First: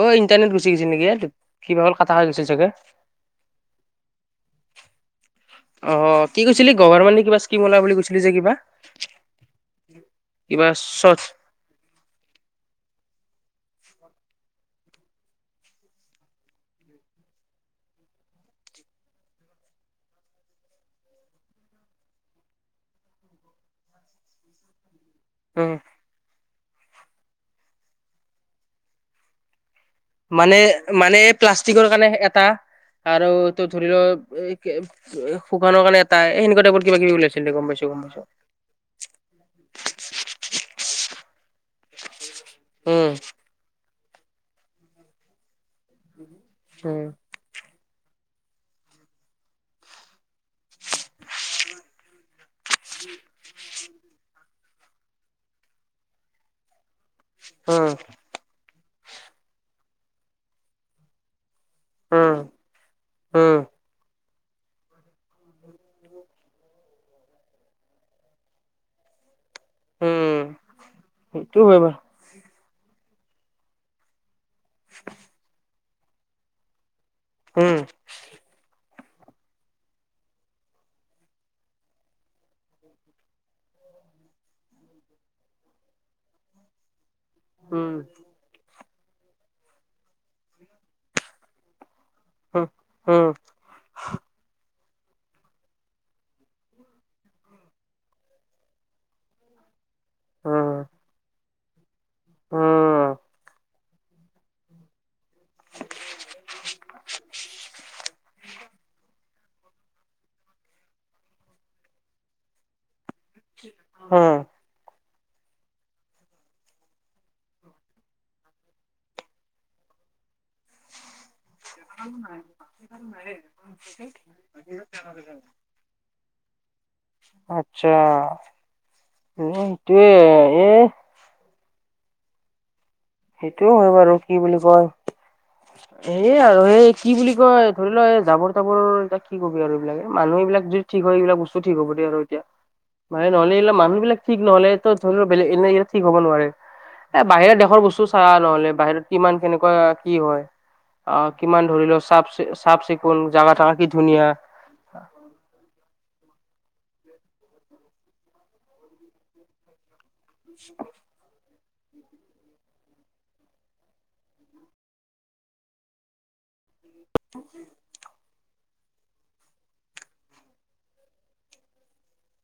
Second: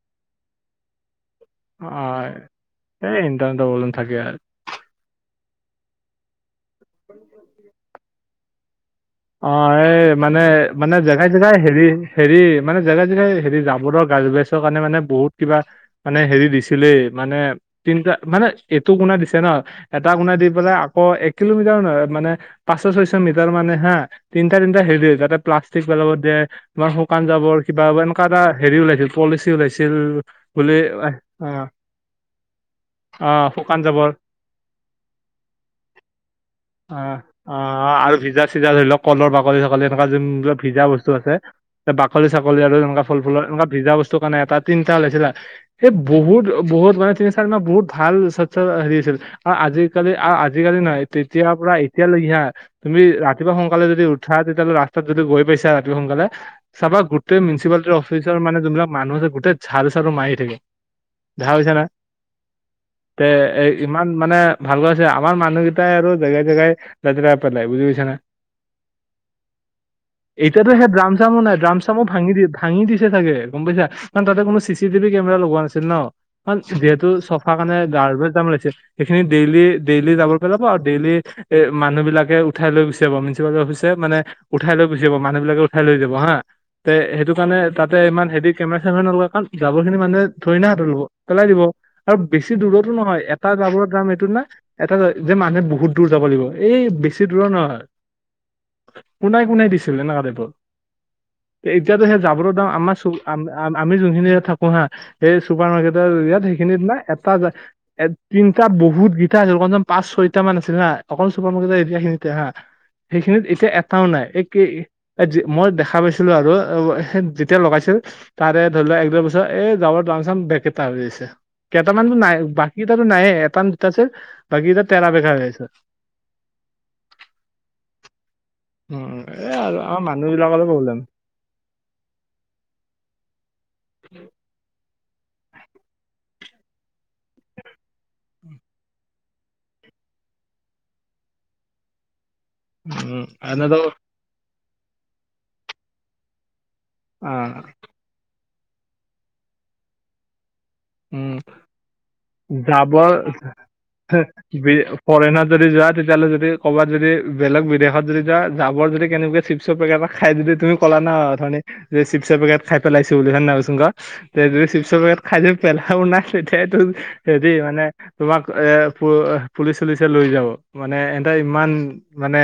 অ', internet গুচি গৈছে নেকি? কিবা হ'ল কাটা খাই হয়, গৈছিল চাগে এই ইণ্টাৰনেটৰ প্ৰব্লেম থাকে আৰু। অ', কি কৈছিলি গভাৰ মানে কিবা স্কিম ওলাই বুলি কৈছিলি যে কিবা? অ', এই মানে কিবা মানে চট জেগাই জেগাই হেৰি হেৰি মানে জেগা জেগাই হেৰি জাবৰৰ গাজ বাইছৰ কাৰণে মানে বহুত কিবা মানে হেৰি দিছিলেই মানে তিনটা মানে এইটো কুনা দিছে ন। এটা কোণাই দি পেলাই আকৌ এক কিলোমিটাৰ নহয় মানে পাঁচশ ছয়শ মিটাৰ মানে হা। তিনিটা তিনিটা হেৰি তাতে উম প্লাষ্টিক পেলাব দিয়ে। তোমাৰ শুকান যাবৰ কিবা এনেকুৱা এটা হেৰি ওলাইছিল পলিচি ওলাইছিল। মানে বুলি অ', মানে প্লাষ্টিকৰ কাৰণে এটা। আৰু অ', তই শুকান ধৰি ল জাবৰ এ শুকানৰ কাৰণে এটা সেনেকুৱা টাইপৰ অ কিবা কিবি ওলাইছিল। দে গম পাইছো অ', গম আৰু পাইছো ভিজা চিজা ধৰি লওঁক কলৰ বাকলি ছাকলি এনেকুৱা যোনিলাক ভিজা বস্তু আছে। বাকলি চাকলী আৰু এনেকুৱা উম ফল ফুলৰ এনেকুৱা ভিজা বস্তু কাৰণে এটা তিনিটা ওলাইছিলে। এই বহুত বহুত মানে উম তিনি চাৰি মানে বহুত ভাল স্বচ্ছ হেৰি আছিল। আহ আজিকালি আহ আজিকালি নহয় তেতিয়াৰ পৰা এতিয়া লৈকে তুমি ৰাতিপুৱা সোনকালে যদি উঠা তেতিয়াহ'লে ৰাস্তাত যদি গৈ পাইছা সোনকালে চাবা গোটেই মিনচিপালটিৰ অফিচ মানে যোনবিলাক মানুহ আছে গোটেই ঝাৰু চালো মাৰিয়ে থাকে দেখা পাইছা না? উম তে এই ইমান মানে ভালকৈ আছে আমাৰ মানুহকেইটাই আৰু জেগাই জেগাই লেতেৰা পেলাই বুজি পাইছানা। উম উম উম এতিয়াতো সেই ড্ৰাম চামো নাই সেইটো ড্ৰাম হয় চামো বাৰু ভাঙি দি ভাঙি দিছে চাগে গম পাইছা। কাৰণ তাতে কোনো চি চি টিভি কেমেৰা লগোৱা হৈছিল ন। কাৰণ যিহেতু চফা উম কাৰণে উম গ্ৰাবেজ দাম্প ওলাইছে। সেইখিনি ডেইলি ডেইলি জাবৰ পেলাব আৰু ডেইলি এ মানুহবিলাকে উঠাই লৈ গুচাব। মিনিছিপালটি অফিচে মানে উঠাই লৈ গুচি যাব, মানুহবিলাকে উঠাই লৈ যাব হা। তে সেইটো সেইটো কাৰণে তাতে ইমান হেৰি কেমেৰা চেমেৰা নলগালে। কাৰণ জাবৰখিনি মানুহে থৰি না হাতৰে ল'ব পেলাই দিব। আৰু বেছি উম দূৰতো নহয় উম এটা জাবৰৰ দাম এইটো না। এটা যে মানুহে বহুত দূৰ যাব লাগিব এই বেছি দূৰৰ নহয়। কোনাই কোনোই দিছিলে এনেকুৱা টাইপৰ। উম এতিয়াতো সেই জাবৰ দাম্প আমাৰ উম চুবুৰী আম-আম আমি যোনখিনি ইয়াত থাকো হা সেই চুপাৰ মাৰ্কেটৰ ইয়াত সেইখিনিত না এটা এ তিনিটা বহুত কিটা আছিল কমচে কম পাঁচ ছয়টা মান আছিল হা। অক চুপাৰ মাৰকেটৰ এতিয়াখিনিতে হা। সেইখিনিত এতিয়া এটাও নাই। উম একে এ যি মই দেখা পাইছিলো আৰু যেতিয়া লগাইছিল। তাৰে ধৰি লোৱা এক দুই বছৰ এই জাবৰৰ দাম চাম বেকেটা হৈ আছে। কেইটামানতো নাই বাকীকেইটাতো নাইয়ে এটা নে দুটা আছে বাকী এটা তেৰা বেকা হৈ আছে। আচ্ছা উম অ' এই আৰু আমাৰ সেইটোৱে মানুহ বিলাকৰে এ। প্ৰব্লেম সেইটোৱে হয় বাৰু কি বুলি কয় [inaudible] এ আৰু এই কি বুলি কয় ধৰি লোৱা এই জাবৰ তাবৰ এটা কি কবি আৰু এইবিলাকে মানুহ এইবিলাক ঠিক হয় এইবিলাক বস্তু ঠিক হ'ব দে আৰু এতিয়া উম মানে নহলে এইবিলাক এনেতো মানুহ বিলাক ঠিক নহলেতো ধৰি লও বেলেগ এনে ঠিক হ'ব নোৱাৰে এ অ বাহিৰা দেশৰ বস্তু চাও নহ'লে বাহিৰত কিমান কেনেকুৱা কি হয়। অ' উম কিমান ধৰি লোৱা চাফ চাফ চিকুণ জাগা চাকা কি ধুনীয়া। বি ফৰেনত যদি যোৱা তেতিয়াহ'লে যদি কৰ'বাত যদি বেলেগ বিদেশত যদি যোৱা যাবৰ যদি কেনেবাকৈ চিপছৰ পেকেট এটা খাই দিলে তুমি কলা ন অথনি যে চিপছৰ পেকেট খাই পেলাইছো বুলি হয় নাই ক' চোন ক' যদি চিপছৰ পেকেট খাই পেলাও নাই তেতিয়াতো হেৰি মানে তোমাক এ প পুলিচ চুলিচে লৈ যাব মানে এহেঁতৰ ইমান মানে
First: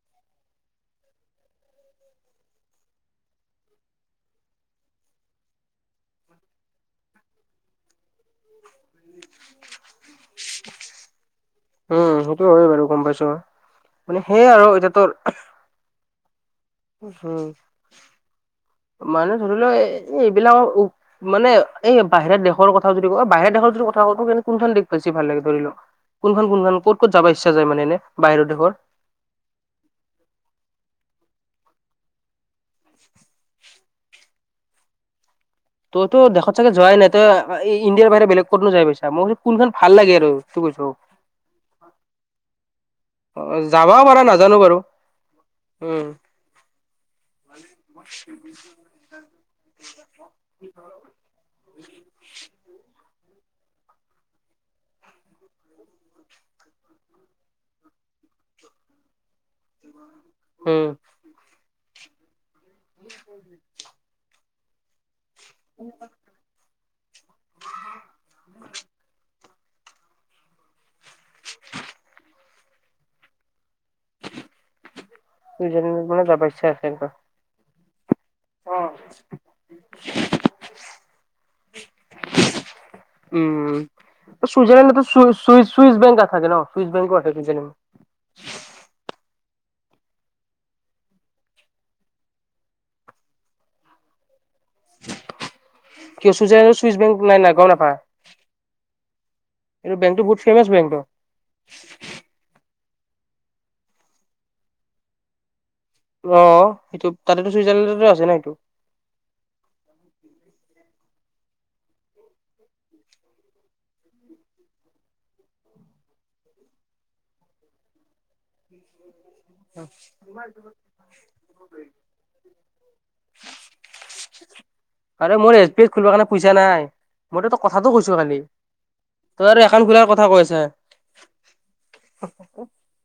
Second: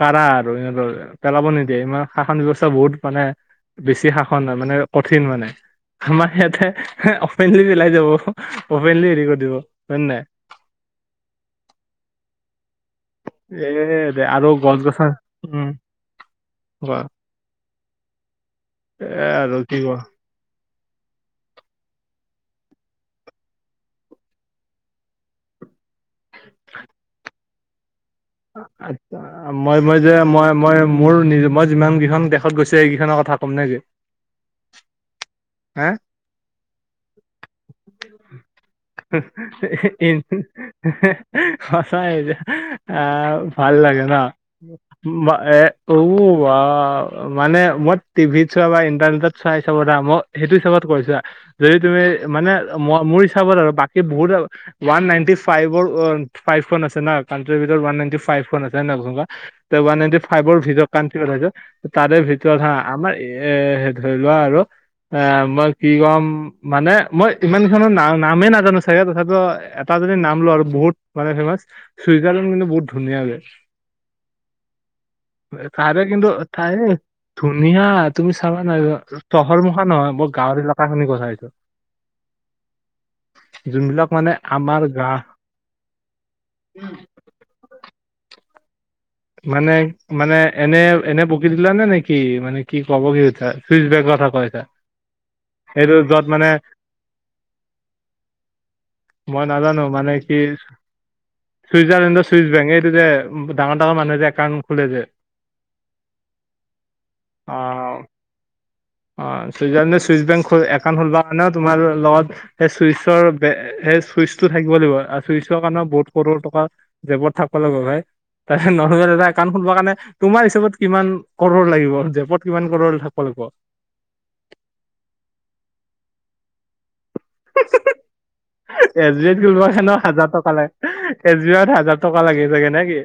কাৰা আৰু এহেঁতৰ পেলাব নিদিয়ে, ইমান শাসন ব্যৱস্থা বহুত মানে বেছি শাসন মানে কঠিন মানে। আমাৰ ইয়াতে অপেনলি পিলাই যাব অপেনলি হেৰি কৰি দিব হয় নে নাই? উম সেইটো হয় বাৰু গম পাইছোঁ। এ চ' দে মানে সেইয়ে আৰু গছ এতিয়াতো গছনি উম কোৱা উম এ মানে ধৰি আৰু লওক কি কোৱা এইবিলাক মানে এই বাহিৰা দেশৰ কথা যদি কয় বাহিৰা দেশৰ যদি কথা কওঁ কোনখন দেশ বেছি ভাল লাগে ধৰি ল? [inaudible] কোনখন কোনখন ক'ত ক'ত যাব ইচ্ছা যায় মানে এনে বাহিৰা দেশৰ? মই মই যে মই মই মোৰ মই যিমান কেইখন দেশত গৈছো এইকেইখনৰ কথা ক'ম নেকি? হা তইতো দেশত চাগে যোৱাই নাই, তই এই ইণ্ডিয়াৰ বাহিৰত বেলেগ কতনো যাই পাইছা, মই কৈছো কোনখন ভাল লাগে ইন আৰু সেটো কৈছো? সঁচাই যে আহ অ ভাল যাবাও লাগে ন? পাৰা নাজানো এ বাৰু মা উ উম উৱাও মানে মই টিভিত চোৱা বা ইণ্টাৰনেটত চাই চাব দে ম সেইটো হিচাপত ক'ত? যদি তুমি মানে মই মোৰ হিচাপত আৰু বাকী বহুত ওৱান নাইনটি ফাইভৰ ফাইভখন আছে না কাট্ৰিৰ ভিতৰত ওৱান নাইনটি ফাইভখন আছে হয় নহয় ওৱান নাইণ্টি ফাইভৰ উম ভিতৰত কাউন্ট্ৰী বা ৰাজ্য তাৰে ভিতৰত হা আমাৰ এ ধৰি লোৱা আৰু এ মই কি কম মানে মই ইমান কেইখনো নাম নামেই নাজানো চাগে তথাপিও এটা যদি নাম লওঁ আৰু বহুত মানে ফেমাচ চুইজাৰলেণ্ড কিন্তু বহুত ধুনীয়া দে। চুইজাৰলেণ্ড তাৰে মানে কিন্তু যাব ইচ্ছা আছে ঠাইয়ে একবাৰ ধুনীয়া তুমি চাবা নাই চহৰ মুখা নহয় মই গাঁৱৰ এলেকা খিনি কথা কৈছো। উম, যোনবিলাক মানে আমাৰ চুইজাৰলেণ্ড গা চুইচ বেংক থাকে ন চুইচ বেংক? [unintelligible] আছে ছুইজাৰলেণ্ড মানে মানে এনে এনে বকি দিলা নে নেকি মানে কি ক'ব কি খুজিছা? চুইচ বেংক কথা কৈ আছা? কিয় চুইজাৰলেণ্ডৰ চুইচ বেংক নাই না গম নাপায়? মই নাজানো। এইটো মানে বেংকটো কি বহুত ফেমাচ বেংকটো চুইজাৰলেণ্ডৰ চুইচ বেংক এইটো যে ডাঙৰ ডাঙৰ মানুহে যে একাউণ্ট খোলে যে? অঁ সেইটো, তাতেতো চুইজাৰলেণ্ডতো আছে না এইটো। অঁ ছুইজাৰলেণ্ডে ছুইচ বেংক একাউণ্ট খোলবা কাৰণে তোমাৰ লগত সেই চুইচৰ সেই চুইচটো থাকিব লাগিব আৰু চুইচৰ কাৰণে বহুত কৰৰ টকা জেপত থাকিবা লাগিব ভাই। তাৰপিছত নৰ্মেল এটা একাউণ্ট খুলবা কাৰণে তোমাৰ হিচাপত কিমান কৰৰ লাগিব জেপত কিমান কৰৰ থাকিব লাগিব? আৰে মোৰ এছ বি আইত খুলিব কাৰণে পইচা নাই। মইতো তোক কথাটো কৈছো খালি এছ বি আইত তই খুলিব আৰু একাউণ্ট কাৰণেও খোলাৰ হাজাৰ কথা কৈ টকা আছা লাগে এছ বি আইত হাজাৰ টকা লাগি চাগে নে কি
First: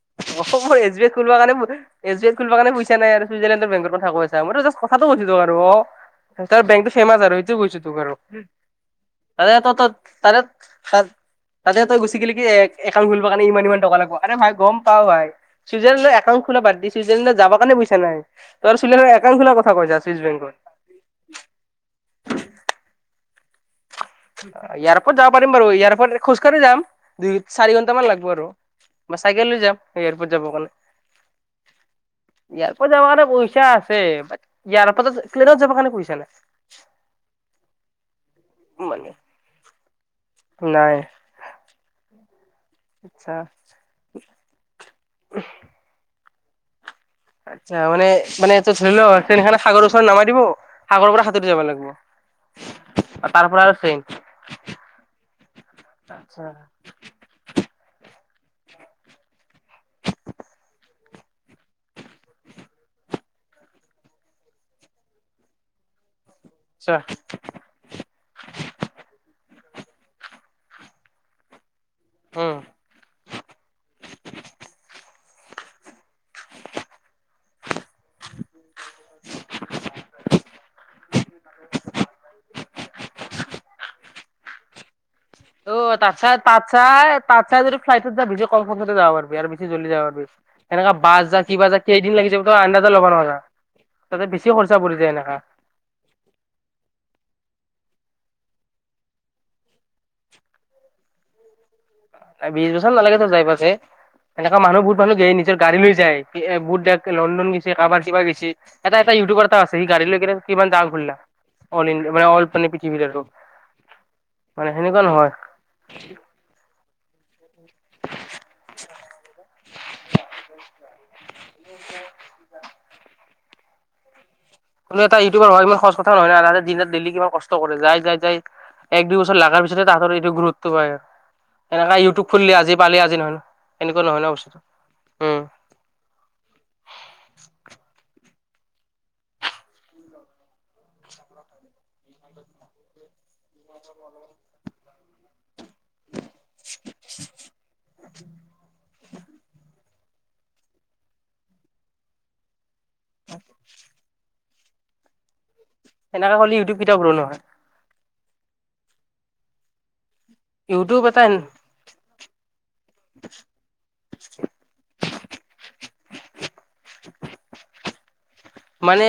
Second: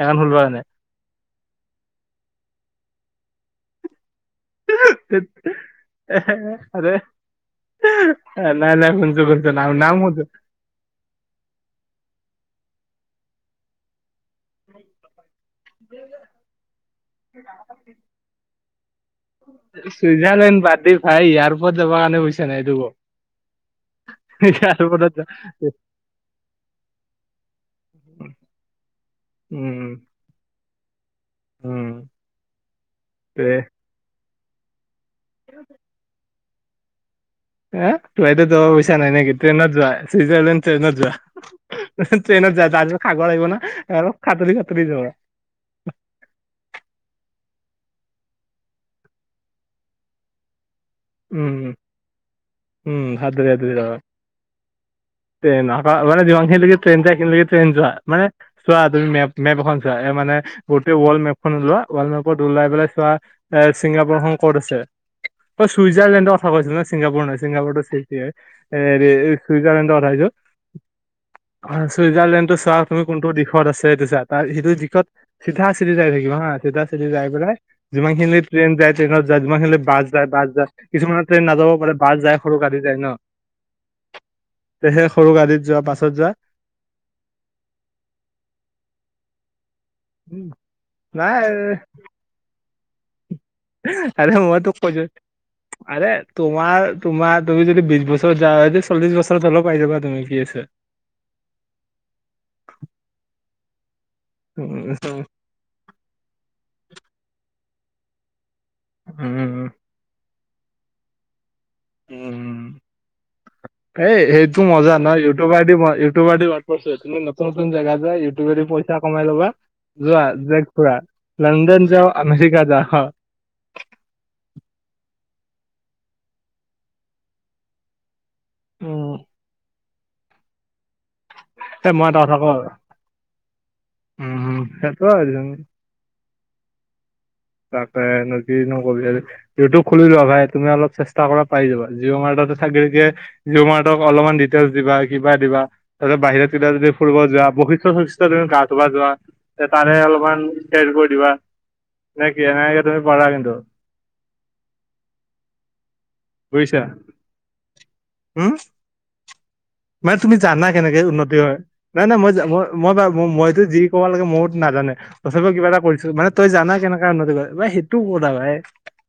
একাউণ্ট খুলিব অ কাৰণে মোৰ এছ বি এ খুলিব কাৰণে এছ বি আই খুলিব কাৰণে পইছা নাই আৰু চুইজাৰ লেণ্ডৰ বেংকৰ কথা কৈ মই জাষ্ট কথাটো ধেৎ সুধিলোঁ আৰু অ তাৰ আৰে বেংকটো ফেমাচ আৰু ইটো কৈছো তোক আৰু নাই নাই শুনছো শুনছো তাৰে নাম নাম শুনছো এটা তাত তাতে তই গুচি গিলি কি একাউণ্ট খুলিবৰ কাৰণে ইমান ইমান টকা লাগিব আৰে ভাই গম পাও ভাই চুইজাৰলেণ্ড একাউণ্ট খোলা বাদ দি চুইজালেণ্ডৰত যাবা কাৰণে পইচা নাই তোৰ চুইজাৰ চুইজাৰলেণ্ড বাদ দি ভাই ইয়াৰপৰ্টত যাব কাৰণে পইছা নাই এয়াৰপৰ্ট এয়াৰপৰ্টত যাব পাৰিম বাৰু এয়াৰপৰ্ট খোজকাঢ়ি যাম দুই চাৰি ঘন্টামান লাগিব আৰু চাইকেল লৈ যাম উম এয়াৰপৰ্ট যাব কাৰণে উম ইয়াৰপৰ্টত যাবা কাৰণে তে পইচা আছে ইয়াৰ পৰা প্লেনত যাব কাৰণে পইচা নাই ফ্লাইটত যাব পইছা মানে নাই নেকি ট্ৰেইন যোৱা চুইজাৰলেণ্ড ট্ৰেইনত নাই যোৱা ট্ৰেইনত যোৱা তাৰপিছত সাগৰ আচ্ছা আহিব না আৰু সাতুৰি সাতুৰি যাবা [inaudible] আচ্ছা মানে মানে এইটো ধৰি লও ট্ৰেইন খন সাগৰ ওচৰত নামাই দিব সাগৰৰ পৰা সাতুৰি উম যাবা লাগিব উম আৰু সাঁতুৰি তাৰ পৰা সাঁতুৰি আৰু যাবা ট্ৰেইন ট্ৰেইন আৰু মানে আচ্ছা যিমানখিনকে ট্ৰেইন যায় সিমানখিনিলৈকে ট্ৰেইনত যোৱা মানে চোৱা তুমি মেপ মেপ এখন চোৱা মানে গোটেই ৱৰ্ল্ড মেপখন ওলোৱা ৱৰ্ল্ড মেপত ওলাই পেলাই চোৱা এ ছিংগাপুৰখন ক'ত আছে অ ছুইজাৰলেণ্ডৰ কথা কৈ আছিলা না আচ্ছা ছিংগাপুৰ নহয় ছিংগাপুৰটো এ হেৰি চুইজাৰলেণ্ডৰ কথা কৈছো চুইজাৰলেণ্ডতো উম চোৱা তুমি কোনটো দিশত আছে সেইটো চা তাৰ সেইটো দিশত চিধা চিধি যাই থাকিবা হা চিধা চিধি যায় পেলাই যিমান খিনিলে ট্ৰেইন যায় ট্ৰেইনত যায় যিমান খিনিলে বাচ যায় বা কিছুমানৰ ট্ৰেইন নাযাব পাৰে বাচ যায় সৰু গাড়ী যায় ন তেহে সৰু গাড়ীত অ যোৱা বাছত যোৱা তাচাই তাতছাই তাতছাই যদি ফালাইটত যা ভিডিঅ কল কৰি যাব পাৰিবি আৰু বেছি জল্দি যাবা পাৰবি উম, এনেকা বাচ নাই যা কিবা যা কেইদিন লাগি যাব তই আন্দাজা ল'ব নোৱাৰা তাতে আৰে বেছি মই খৰচা তোক পৰি কৈছো যায় এনেকা আৰে তোমাৰ তোমাৰ তুমি যদি বিশ বছৰত যা হয় চল্লিশ বছৰত হলেও পাই যাবা তুমি ই এচ বিশ বছৰ নালাগে ত যাই পাৱাতে এনেকুৱা মানুহ বহুত মানুহ উম গা গাড়ী লৈ যায় বুট ডাক লণ্ডন গৈছে কাৰবাৰ কিবা গৈছি এটা এটা উম ইউটিউবাৰ এটা উম আছে সি গাড়ী লৈ কিমান জাগা ঘুৰিলা অল ইন্ডিয়া মানে অল উম। পৃথিৱীৰ আৰু এই সেইটো মানে মজা সেনেকুৱা ন নহয়। ইউটিউবাৰ দি ইউটিউবাৰ নতুন নতুন জাগা যা ইউটিউবাৰে পইছা কমাই লবা যোৱা জেগা পুৰা লণ্ডন যা আমেৰিকা যা কোনো এটা ইউটিউবাৰ হয় ইমান সহজ কথা নহয় না দিন ৰাত দেইলি কিমান কষ্ট কৰে যাই যাই যাই এক উম, দুই বছৰ লাগাৰ পিছত তাহাঁতৰ সেইটো গ্ৰথটো বাঢ়ে এ এনেকা মই এটা ইউটিউব কথা কওঁ খুললি আজি পালি আজি নহয় ন এনেকুৱা নহয় ন উম বস্তুটো হম সেইটো আৰু উম তাতে নদী নো উ টিউব খুলি লোৱা ভাই তুমি অলপ চেষ্টা কৰা পাই যাবা জিঅ' মাৰ্টতে চাকৰিকে জিঅ' মাৰ্টক অলপমান ডিটেইলছ দিবা কিবা দিবা তাৰপিছত বাহিৰত কিবা যদি ফুৰিব যোৱা বৈশিষ্ঠ চৈশিষ্ঠ তুমি গা ধুব যোৱা তাৰে অলপমান টেষ্টবোৰ দিবা নে কি এনেকে তুমি পঢ়া কিন্তু সেনেকা কৰিলে উ টিউব কেতিয়াও গ্ৰ নহয় হম মানে তুমি জানা কেনেকে ইউটিউব এটা উন্নতি হয়, নাই নাই মই ম মই মইতো যি কোৱা লেকে ময়তো নাজানে তথাপি কিবা এটা কৰিছো মানে তই জানা কেনেকাে উন্নতি কৰে মানে সেইটো কৰা ভাই। মানে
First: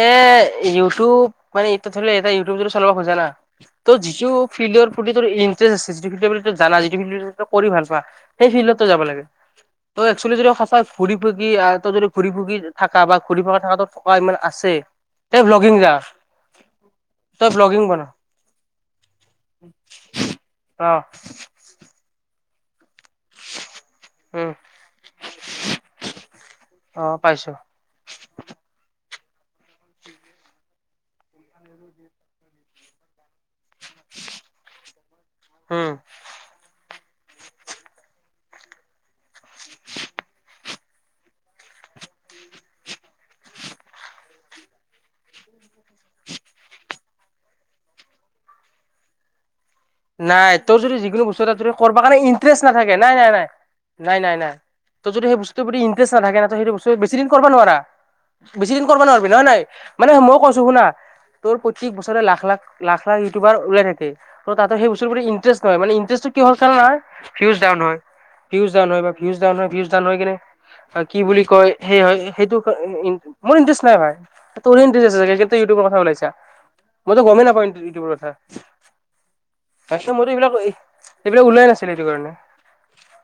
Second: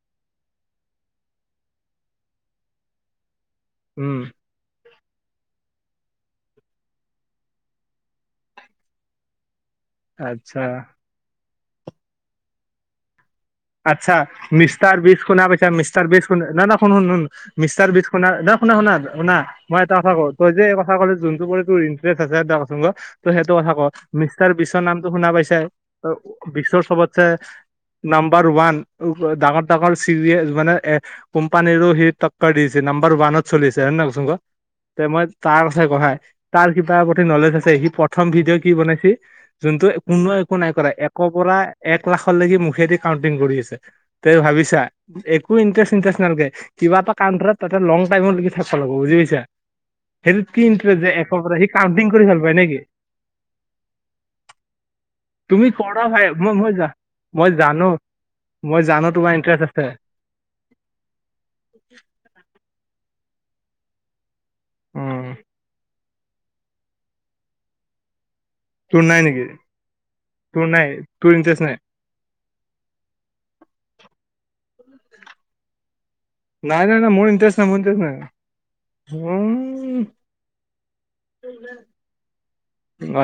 ইউটিউব মানে এতিয়া ধৰি লও এয়া ইউটিউব য চলাব খোজা না ত' উম যিটো ফিল্ডৰ প্ৰতি যদি ইণ্টাৰেষ্ট আছে যিটো বুলি জানা যিটো কৰি ভাল পোৱা। সেই ফিল্ডতে যাব লাগে। ত একচুৱেলি যদি আচ্ছা সঁচা ঘুৰি ফুকি আহ ত যদি ঘূৰি ফুকি থকা বা ঘুৰি ভ আচ্ছা মিষ্টাৰ বিছ শুনা পাইছা যা মিষ্টাৰ বিছ কোন ন ন হোন হোন তই ভ্লগিং মিষ্টাৰ বনা বিছ শুনা না শুনা শুনা শুনা মই এটা কথা ক তই যে এই অ কথা কলি জোন টো ইণ্টাৰেষ্ট আছে [unintelligible] ত সেইটো কথা ক? মিষ্টাৰ উম বিছৰ নামটো শুনা পাইছাই বিশৰ অ চবতছে পাইছো নাম বাৰ ওৱান ডাঙৰ ডাঙৰ চিবিচ মানে এ কোম্পানীৰো সি টকৰ দিছে নাম্বাৰ ৱানত চলি আছে হয় নাই কচুং ক, তে মই তাৰ কথা উম কওঁ হা তাৰ কিবা প্ৰতি নলেজ আছে সি প্ৰথম ভিডিঅ' কি বনাইছে যোনটো কোনোৱ একো নাই কৰা এক পৰা এক লাখলৈকে মুখেদি কাউণ্টিং কৰি আছে, তই ভাবিছা। একো ইণ্টাৰেষ্ট ইণ্টাৰেষ্ট নালাগে কিবা এটা কানটাৰত তাতে লং টাইমৰ লকে চলাব বুজি পাইছা। সেইটোত নাই। কি তোৰ যদি ইণ্টাৰেষ্ট যে যিকোনো একৰ বস্তু পৰা সি এটাত কৰবা কাউণ্টিং কৰি কাৰণে ভাল পায় ইণ্টাৰেষ্ট নেকি নাথাকে। নাই। নাই। নাই। নাই। নাই। নাই। তোৰ যদি সেই বস্তুৰ তুমি প্ৰতি কৰা ইণ্টাৰেষ্ট ভাই নাথাকে মই ন সেই মই যা বস্তু বেছি দিন কৰিব মই নোৱাৰা। জানো বেছি মই দিন কৰবা জানো নোৱাৰিবি তোমাৰ নহয় নাই, ইণ্টাৰেষ্ট আছে মানে মই কৈছো শুনা তোৰ প্ৰতিক বছৰে লাখ লাখ লাখ লাখ ইউটিউবাৰ ওলাই থাকে। ত তাতে সেই বস্তুৰ উম ইণ্টাৰেষ্ট নহয় মানে ইণ্টাৰেষ্টটো কিহৰ কাৰনে হৈ ভিওছ দাৱুন হয় ভিউজ ডাউন হয়। তোৰ নাই ভিউজ নেকি ডাউন হয় কিনে তোৰ নাই বা কি তোৰ বুলি ইণ্টাৰেষ্ট কয় নাই সেই হয় সেইটো মোৰ ইণ্টাৰেষ্ট নাই ভাই তোৰে ইণ্টেৰেষ্ট আছে ছাগে সেইকাৰণেটো ইউটিউবৰ কথা ওলাইছা। নাই নাই নাই মই তো মোৰ গমেই ইণ্টাৰেষ্ট নাপাও নাই মোৰ ইণ্টাৰেষ্ট ইউটিউবৰ নাই কথা উম তাৰিছত মইতো এইবিলাক এইবিলাক ওলাই নাছিলে এইটো কাৰণে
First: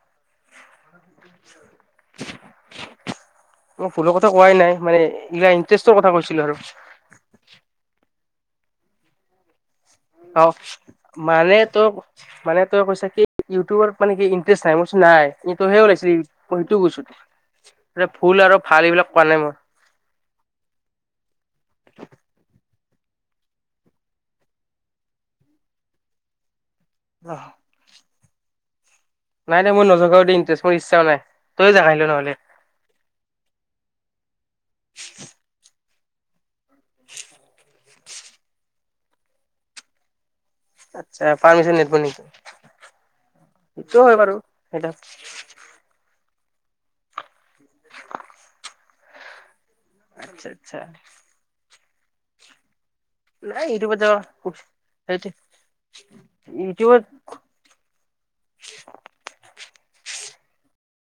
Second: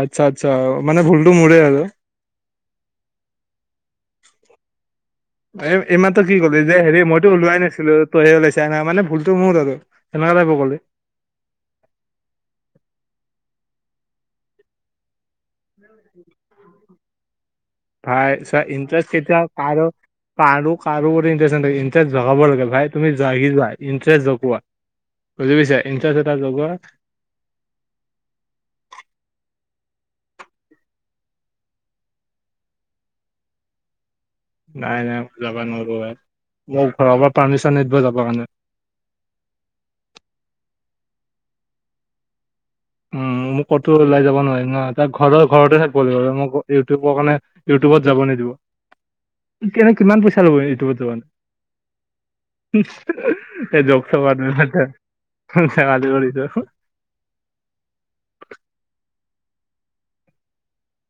আচ্ছা আচ্ছা মানে ভুলতটো মৰে আৰু মই ভুলৰ কথা কোৱাই নাই মানে এইগিলা এ ইণ্টাৰেষ্টৰ কথা এইমাত্ৰ কি কৈছিলো আৰু কলি যে হেৰি মইতো ওলোৱাই নাছিলো তই ওাইচাহ নাই মানে ভুলতো মোৰ আৰু সেনেকুৱা চাও টাইপৰ ক'লি মানে ত মানে তই কৈছা কি ইউটিউবত মানে কি ইন্টাৰেষ্ট নাই মই কৈছোঁ নাই, তইহে ওলাইছ মই সেইটো কৈছোঁ। ভাই চা ইণ্টাৰেষ্ট কোৱা কেতিয়া নাই মই কাৰো কাৰো কাৰো প্ৰতি ইণ্টৰেষ্ট নেথাকে ইণ্টৰেষ্ট জগাব লাগে ভাই তুমি জাগি যোৱা ইণ্টাৰেষ্ট জগোৱা। বুজি পাইছা ইণ্টাৰেষ্ট এটা জগোৱা অ। নাই নাই মই নজগাওঁ দেই ইটাৰেষ্ট মোৰ ইচ্ছা নাই, তইয় জগাই ল নহ'লে [inaudible] নাই নাই যাব নোৱাৰো ভাই, মোক ঘৰৰ পৰা পাৰ্মিচন নিদিব যাব কাৰণে। আচ্ছা পাৰ্মিচন নিদব নিকি? উম মোক ক'তো ওলাই যাব নোৱাৰি ন সেইটো তাৰ ঘৰৰ ঘৰতে থাকিব লাগিব আৰু মোক ইউটিউবৰ কাৰণে ইউটিউবত যাব নিদিব। এনেই কিমান পইচা আচ্ছা ল'ব আচ্ছা ইউটিউবত ত যোৱা কাৰণে? [unintelligible] নাই ইউটিউবত যাব এনেই সেইটোৱে ধেমালী কৰিছোঁ। ইউটিউবত [unintelligible]